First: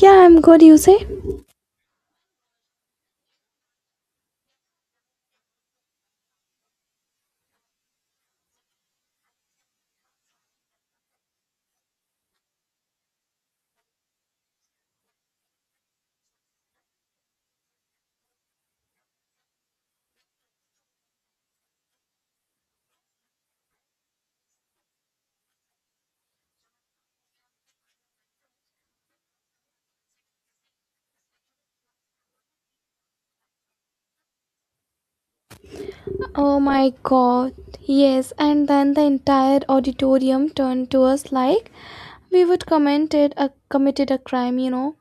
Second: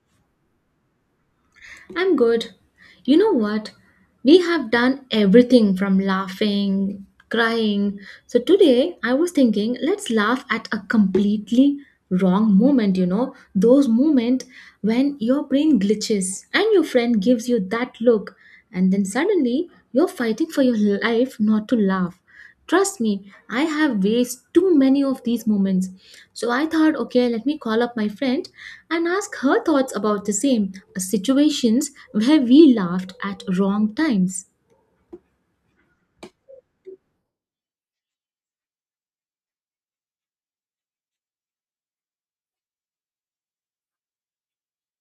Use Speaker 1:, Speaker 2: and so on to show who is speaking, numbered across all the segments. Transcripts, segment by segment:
Speaker 1: Yeah, I'm good, you say?
Speaker 2: I'm good. You know what? We have done everything from laughing, crying. So today I was thinking, let's laugh at a completely wrong moment, you know, those moments when your brain glitches and your friend gives you that look, and then suddenly you're fighting for your life not to laugh. Trust me, I have wasted too many of these moments. So I thought, okay, let me call up my friend and ask her thoughts about the same situations where we laughed at wrong times.
Speaker 1: Oh my god, yes. And then the entire auditorium turned to us like we would commented a committed a crime, you know.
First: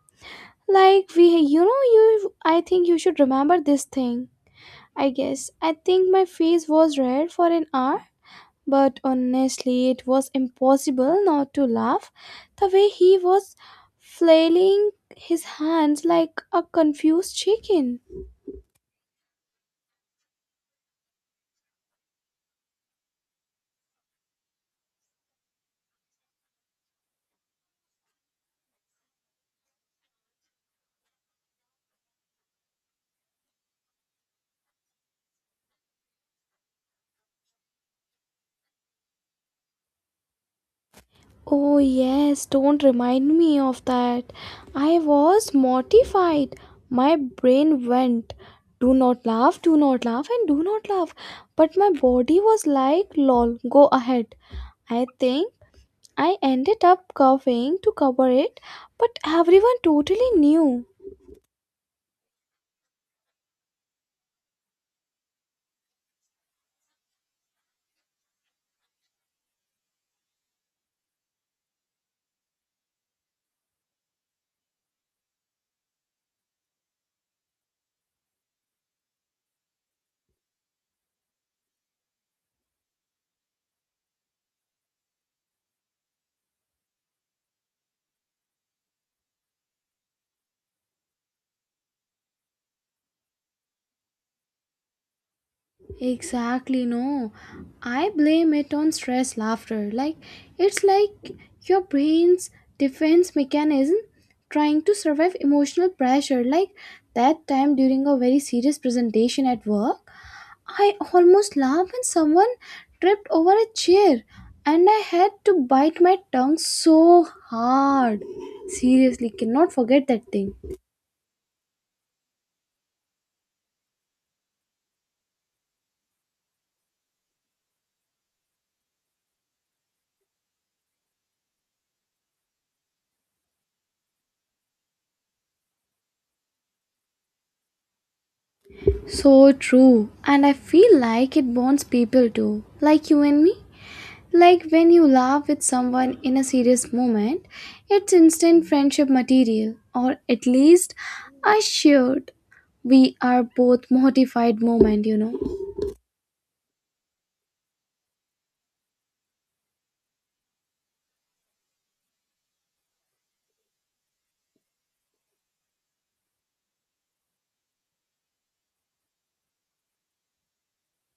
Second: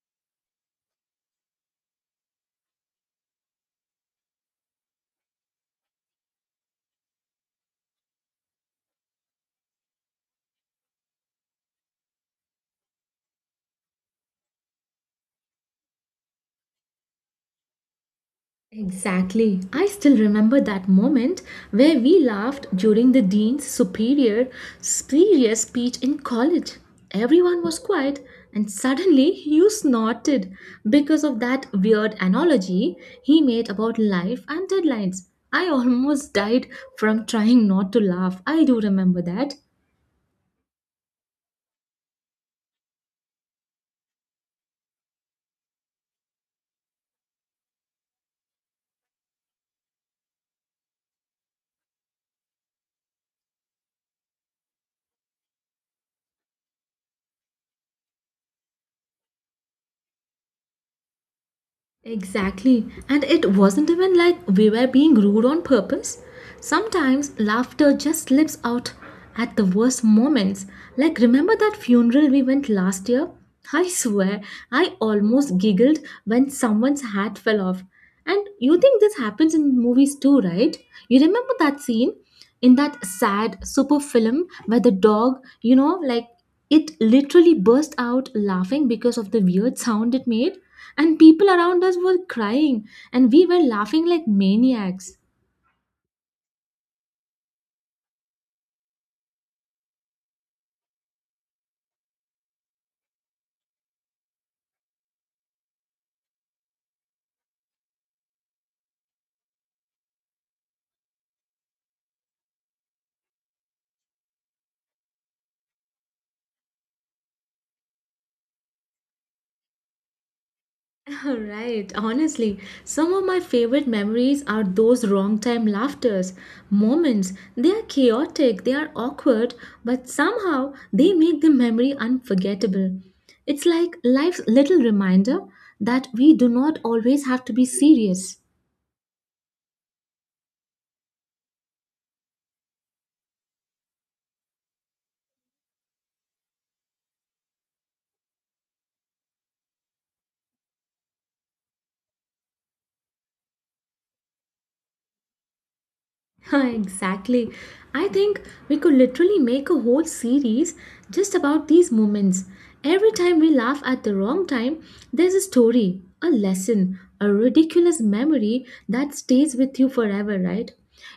Speaker 1: Like we you know you I think you should remember this thing. I guess I think my face was red for an hour, but honestly it was impossible not to laugh the way he was flailing his hands like a confused chicken.
Speaker 2: Exactly. I still remember that moment where we laughed during the dean's superior speech in college. Everyone was quiet and suddenly you snorted because of that weird analogy he made about life and deadlines. I almost died from trying not to laugh. I do remember that.
Speaker 1: Oh, yes, don't remind me of that. I was mortified. My brain went, do not laugh, and do not laugh. But my body was like, lol, go ahead. I think I ended up coughing to cover it, but everyone totally knew.
Speaker 2: Exactly. And it wasn't even like we were being rude on purpose. Sometimes laughter just slips out at the worst moments. Like, remember that funeral we went last year? I swear, I almost giggled when someone's hat fell off. And you think this happens in movies too, right? You remember that scene in that sad super film where the dog, you know, like it literally burst out laughing because of the weird sound it made? And people around us were crying and we were laughing like maniacs.
Speaker 1: Exactly, no. I blame it on stress laughter. Like, it's like your brain's defense mechanism trying to survive emotional pressure. Like, that time during a very serious presentation at work, I almost laughed when someone tripped over a chair and I had to bite my tongue so hard. Seriously, cannot forget that thing.
Speaker 2: Right, honestly some of my favorite memories are those wrong time laughters moments. They are chaotic, they are awkward, but somehow they make the memory unforgettable. It's like life's little reminder that we do not always have to be serious.
Speaker 1: So true. And I feel like it bonds people too, like you and me. Like when you laugh with someone in a serious moment, it's instant friendship material, or at least I should. We are both mortified moment, you know.
Speaker 2: Exactly. I think we could literally make a whole series just about these moments. Every time we laugh at the wrong time, there's a story, a lesson, a ridiculous memory that stays with you forever, right?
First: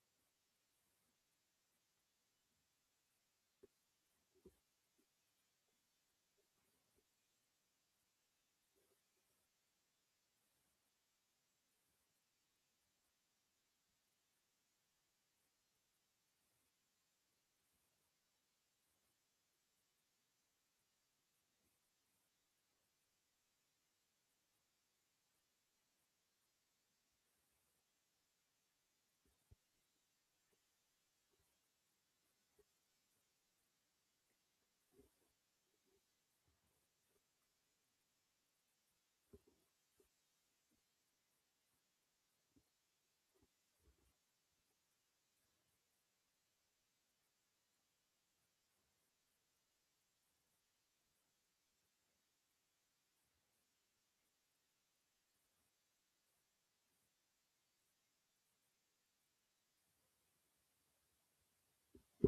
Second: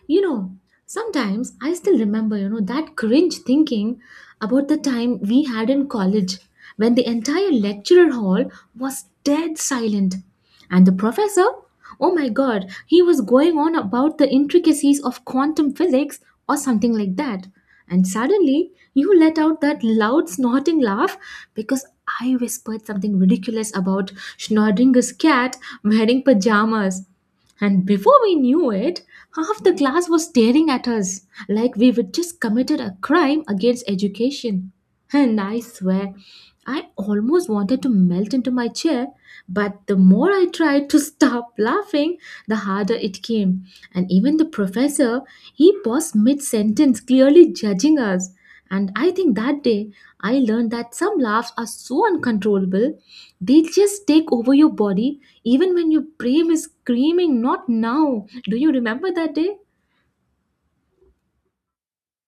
Speaker 2: You know, sometimes I still remember, you know, that cringe thinking about the time we had in college when the entire lecture hall was dead silent and the professor? Oh my god, he was going on about the intricacies of quantum physics or something like that. And suddenly, you let out that loud snorting laugh because I whispered something ridiculous about Schrodinger's cat wearing pajamas. And before we knew it, half the class was staring at us like we had just committed a crime against education. And I swear, I almost wanted to melt into my chair but the more I tried to stop laughing, the harder it came. And even the professor, he paused mid sentence, clearly judging us. And I think that day I learned that some laughs are so uncontrollable, they just take over your body even when your brain is screaming, not now. Do you remember that day?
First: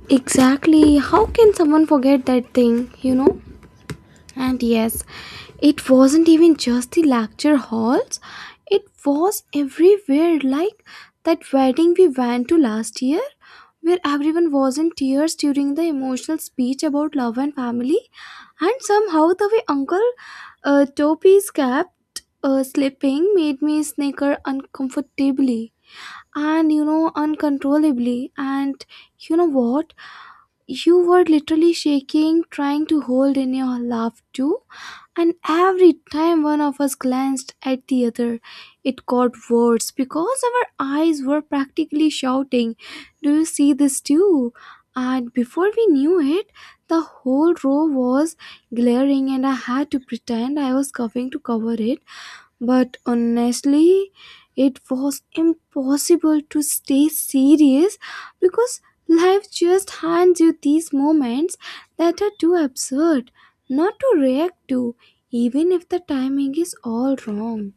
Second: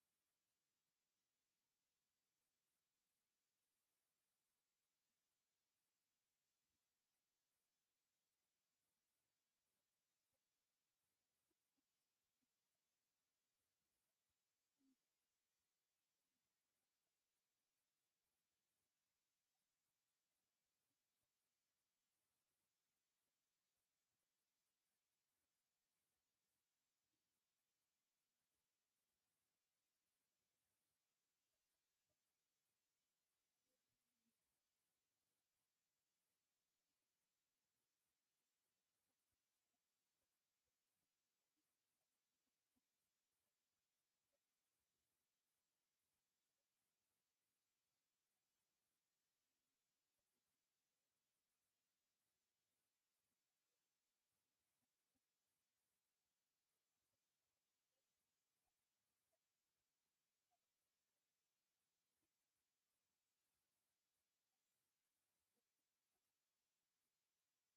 Speaker 1: Exactly. How can someone forget that thing, you know? And yes, it wasn't even just the lecture halls, it was everywhere, like that wedding we went to last year, where everyone was in tears during the emotional speech about love and family. And somehow, the way Uncle Topi's kept slipping made me snicker uncomfortably and you know uncontrollably. And you know what? You were literally shaking, trying to hold in your laugh too. And every time one of us glanced at the other, it got worse because our eyes were practically shouting, do you see this too? And before we knew it, the whole row was glaring, and I had to pretend I was coughing to cover it. But honestly, it was impossible to stay serious because life just hands you these moments that are too absurd not to react to, even if the timing is all wrong.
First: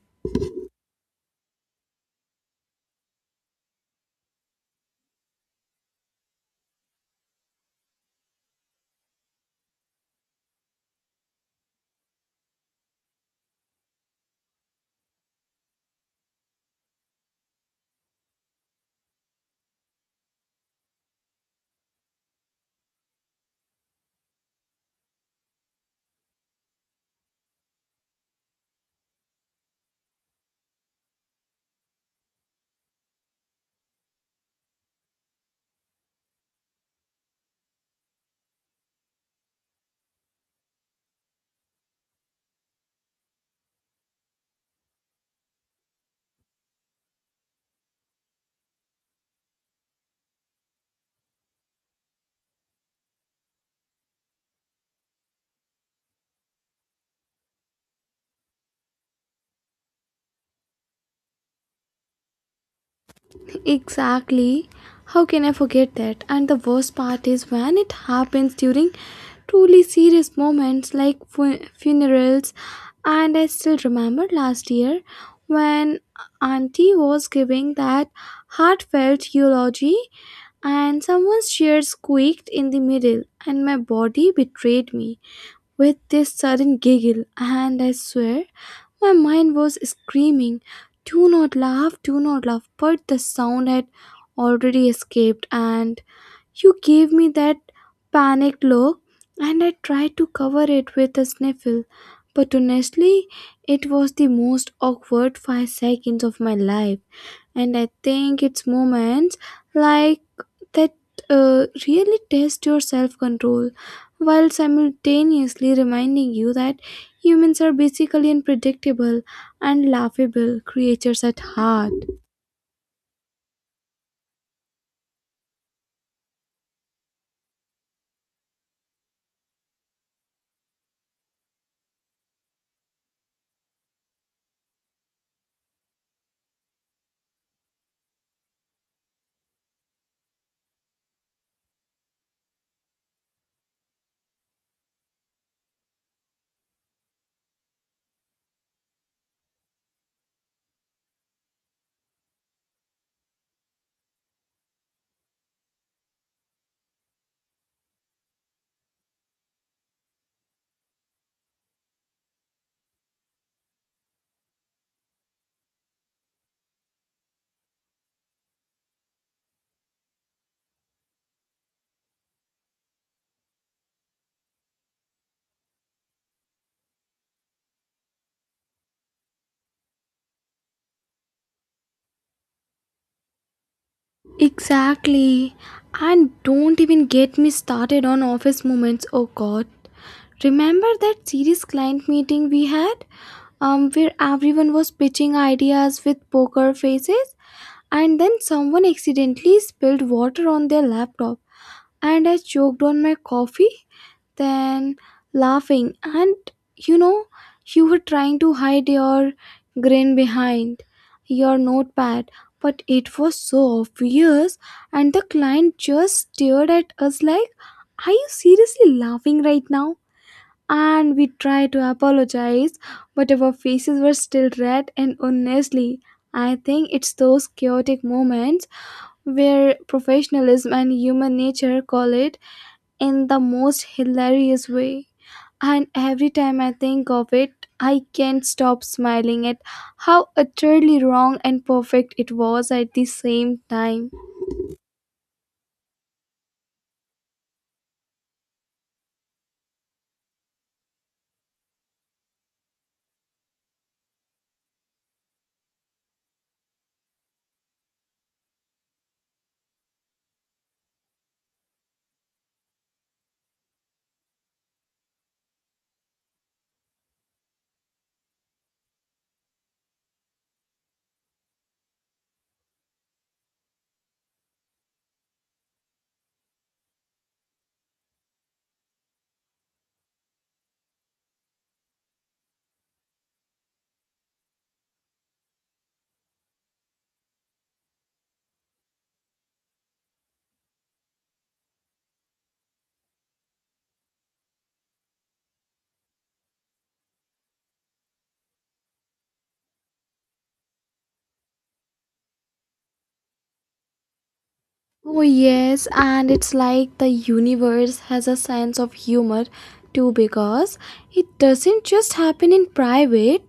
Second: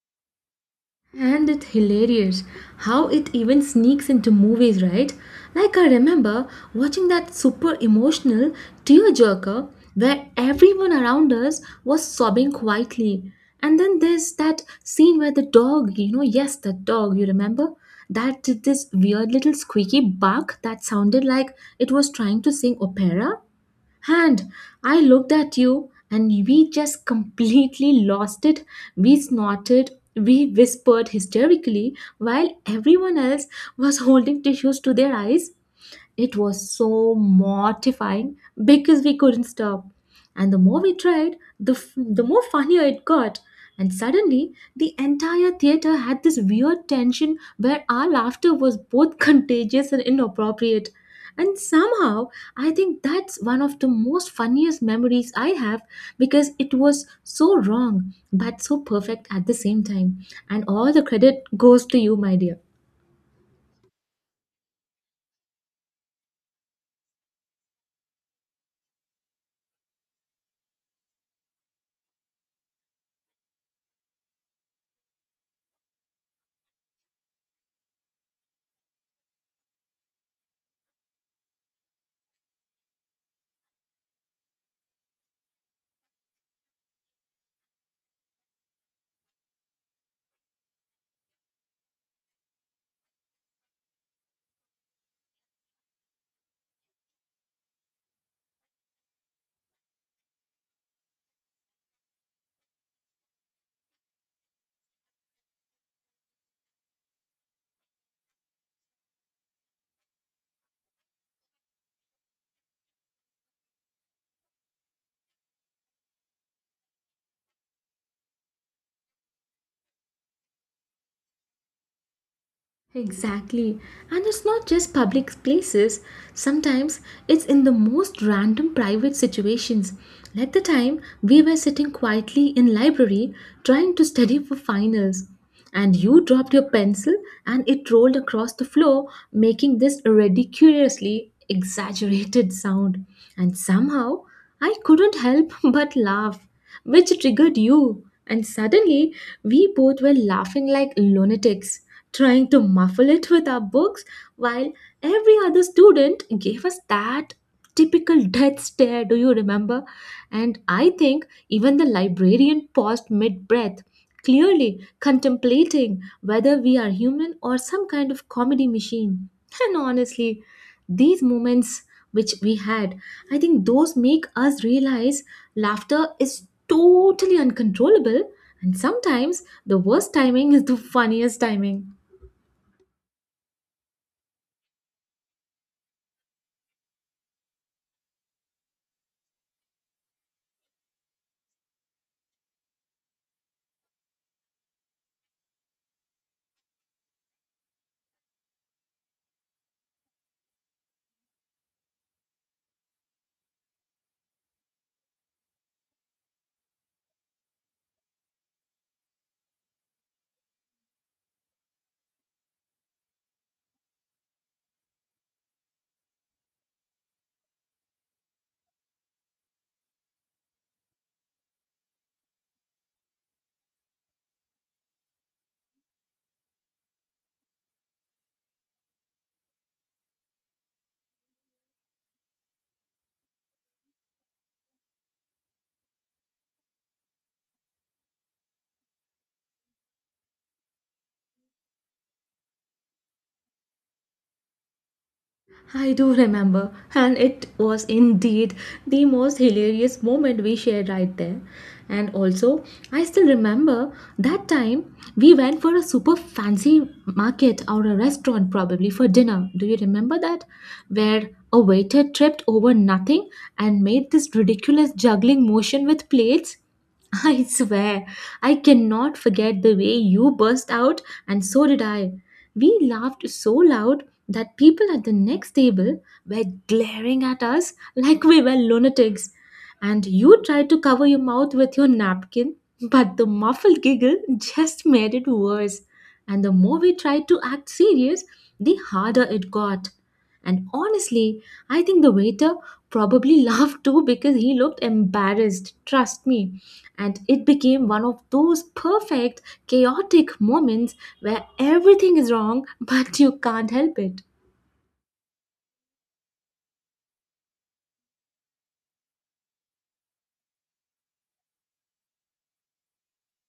Speaker 2: And it's hilarious how it even sneaks into movies, right? Like, I remember watching that super emotional tearjerker where everyone around us was sobbing quietly. And then there's that scene where the dog, you know, yes, that dog, you remember? That did this weird little squeaky bark that sounded like it was trying to sing opera. And I looked at you, and we just completely lost it. We snorted, we whispered hysterically, while everyone else was holding tissues to their eyes. It was so mortifying because we couldn't stop. And the more we tried, the more funnier it got. And suddenly, the entire theater had this weird tension where our laughter was both contagious and inappropriate. And somehow, I think that's one of the most funniest memories I have because it was so wrong but so perfect at the same time. And all the credit goes to you, my dear.
Speaker 1: Exactly. How can I forget that? And the worst part is when it happens during truly serious moments like funerals. And I still remember last year when Auntie was giving that heartfelt eulogy, and someone's chair squeaked in the middle, and my body betrayed me with this sudden giggle. And I swear my mind was screaming, do not laugh, do not laugh. But the sound had already escaped, and you gave me that panicked look, and I tried to cover it with a sniffle. But honestly, it was the most awkward 5 seconds of my life, and I think it's moments like that really test your self control while simultaneously reminding you that humans are basically unpredictable and laughable creatures at heart.
Speaker 2: Exactly. And it's not just public places. Sometimes it's in the most random private situations. Like the time we were sitting quietly in library trying to study for finals and you dropped your pencil and it rolled across the floor making this ridiculously exaggerated sound and somehow I couldn't help but laugh, which triggered you, and suddenly we both were laughing like lunatics trying to muffle it with our books, while every other student gave us that typical death stare. Do you remember? And I think even the librarian paused mid breath, clearly contemplating whether we are human or some kind of comedy machine. And honestly, these moments which we had, I think those make us realize laughter is totally uncontrollable, and sometimes the worst timing is the funniest timing.
Speaker 1: Exactly, and don't even get me started on office moments. Oh god, remember that serious client meeting we had where everyone was pitching ideas with poker faces. And then someone accidentally spilled water on their laptop, and I choked on my coffee, then laughing. And you know, you were trying to hide your grin behind your notepad, but it was so obvious, and the client just stared at us like, are you seriously laughing right now? And we tried to apologize, but our faces were still red, and honestly, I think it's those chaotic moments where professionalism and human nature collide in the most hilarious way. And every time I think of it, I can't stop smiling at how utterly wrong and perfect it was at the same time.
Speaker 2: I do remember, and it was indeed the most hilarious moment we shared right there. And also, I still remember that time we went for a super fancy market or a restaurant, probably for dinner. Do you remember that? Where a waiter tripped over nothing and made this ridiculous juggling motion with plates? I swear, I cannot forget the way you burst out, and so did I. We laughed so loud that people at the next table were glaring at us like we were lunatics. And you tried to cover your mouth with your napkin, but the muffled giggle just made it worse. And the more we tried to act serious, the harder it got. And honestly, I think the waiter probably laughed too because he looked embarrassed, trust me. And it became one of those perfect, chaotic moments where everything is wrong but you can't help it.
Speaker 1: Oh, yes, and it's like the universe has a sense of humor too because it doesn't just happen in private.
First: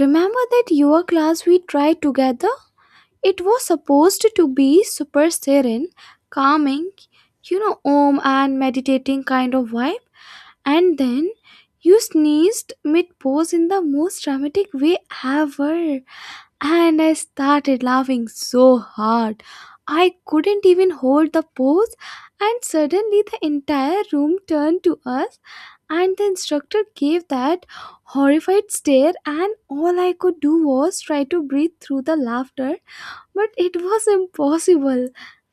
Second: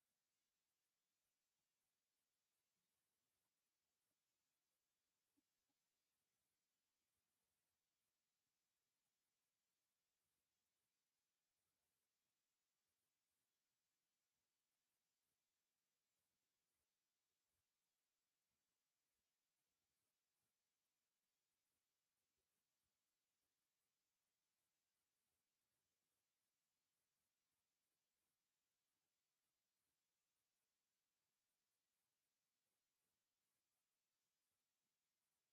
Speaker 1: Remember that yoga class we tried together? It was supposed to be super serene, calming, you know, om and meditating kind of vibe. And then you sneezed mid pose in the most dramatic way ever. And I started laughing so hard. I couldn't even hold the pose. And suddenly the entire room turned to us. And the instructor gave that horrified stare. And all I could do was try to breathe through the laughter, but it was impossible,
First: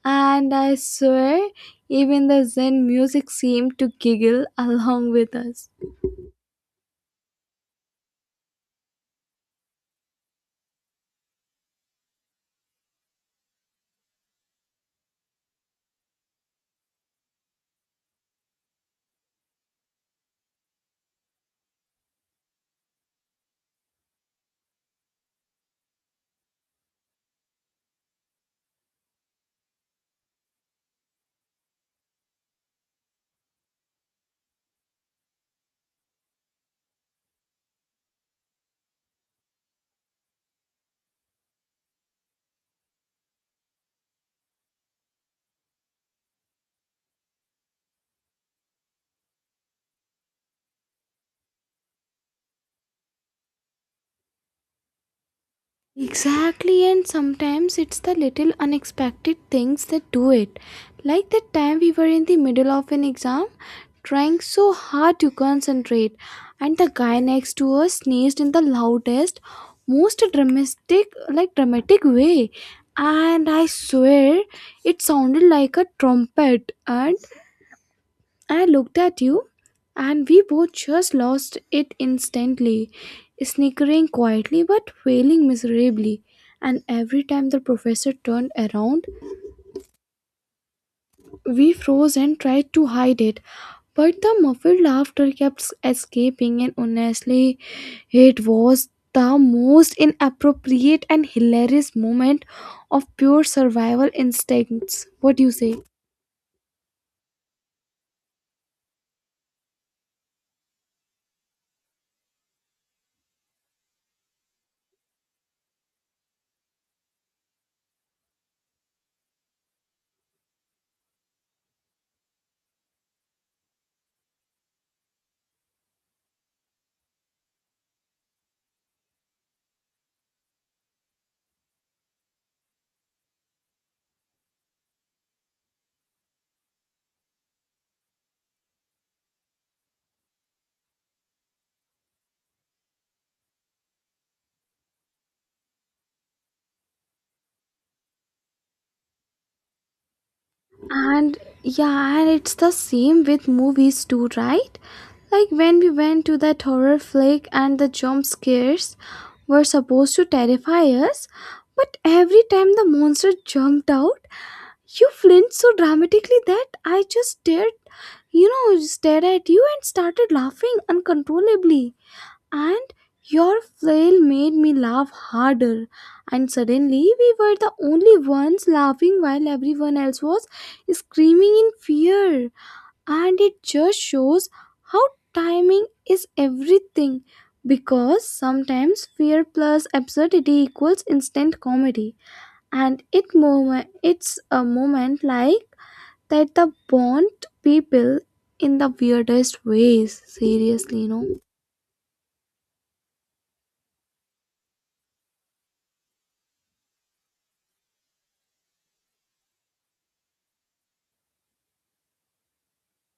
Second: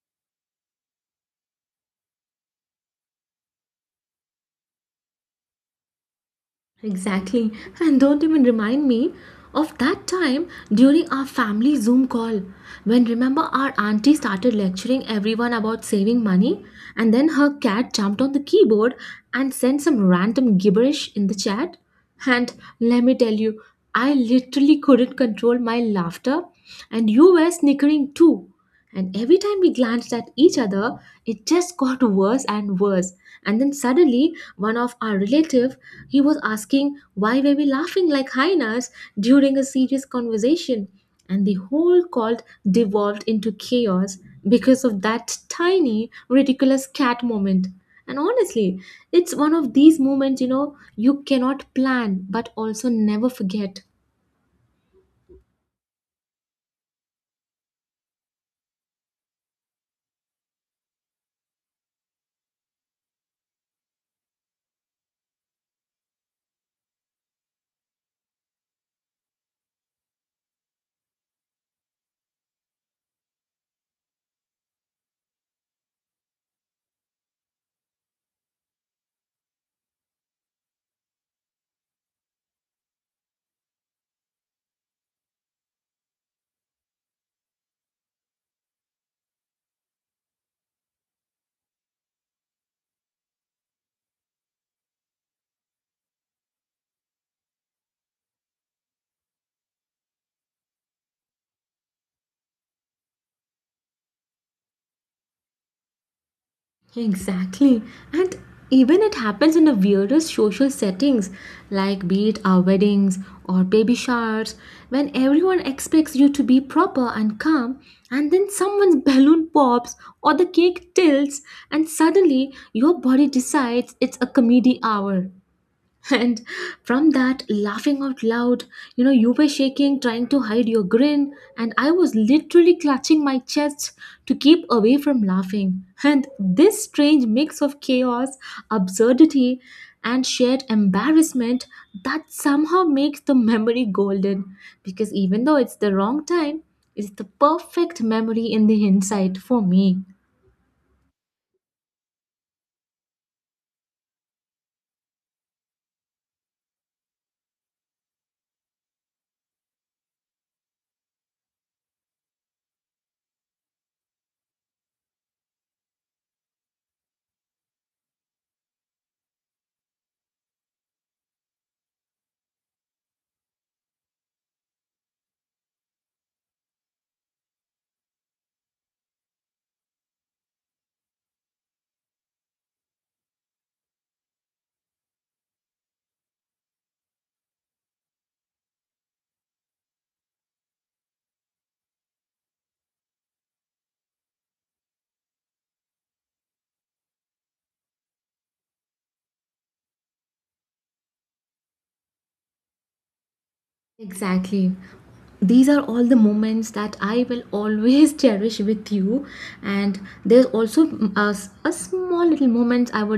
Speaker 1: and I swear, even the Zen music seemed to giggle along with us.
Speaker 2: Exactly. And don't even remind me of that time during our family Zoom call when remember our auntie started lecturing everyone about saving money and then her cat jumped on the keyboard and sent some random gibberish in the chat. And let me tell you, I literally couldn't control my laughter and you were snickering too. And every time we glanced at each other, it just got worse and worse. And then suddenly one of our relative he was asking why were we laughing like hyenas during a serious conversation and the whole call devolved into chaos because of that tiny ridiculous cat moment. And honestly, it's one of these moments, you know, you cannot plan but also never forget.
Speaker 1: Exactly, and sometimes it's the little unexpected things that do it. Like that time we were in the middle of an exam, trying so hard to concentrate, and the guy next to us sneezed in the loudest, most dramatic, like dramatic way. And I swear, it sounded like a trumpet, and I looked at you, and we both just lost it instantly, snickering quietly but failing miserably. And every time the professor turned around, we froze and tried to hide it. But the muffled laughter kept escaping, and honestly, it was the most inappropriate and hilarious moment of pure survival instincts. What do you say?
Speaker 2: Exactly. And even it happens in the weirdest social settings, like be it our weddings or baby showers, when everyone expects you to be proper and calm, and then someone's balloon pops or the cake tilts, and suddenly your body decides it's a comedy hour. And from that, laughing out loud, you know, you were shaking, trying to hide your grin, and I was literally clutching my chest to keep away from laughing. And this strange mix of chaos, absurdity, and shared embarrassment that somehow makes the memory golden. Because even though it's the wrong time, it's the perfect memory in the hindsight for me.
Speaker 1: And yeah, and it's the same with movies too, right? Like when we went to that horror flick and the jump scares were supposed to terrify us, but every time the monster jumped out, you flinched so dramatically that I just stared, you know, stared at you and started laughing uncontrollably. And your flail made me laugh harder, and suddenly we were the only ones laughing while everyone else was screaming in fear. And it just shows how timing is everything because sometimes fear plus absurdity equals instant comedy, and it's a moment like that the bond people in the weirdest ways. Seriously, you know.
Speaker 2: Exactly. These are all the moments that I will always cherish with you. And there's also a small little moment I would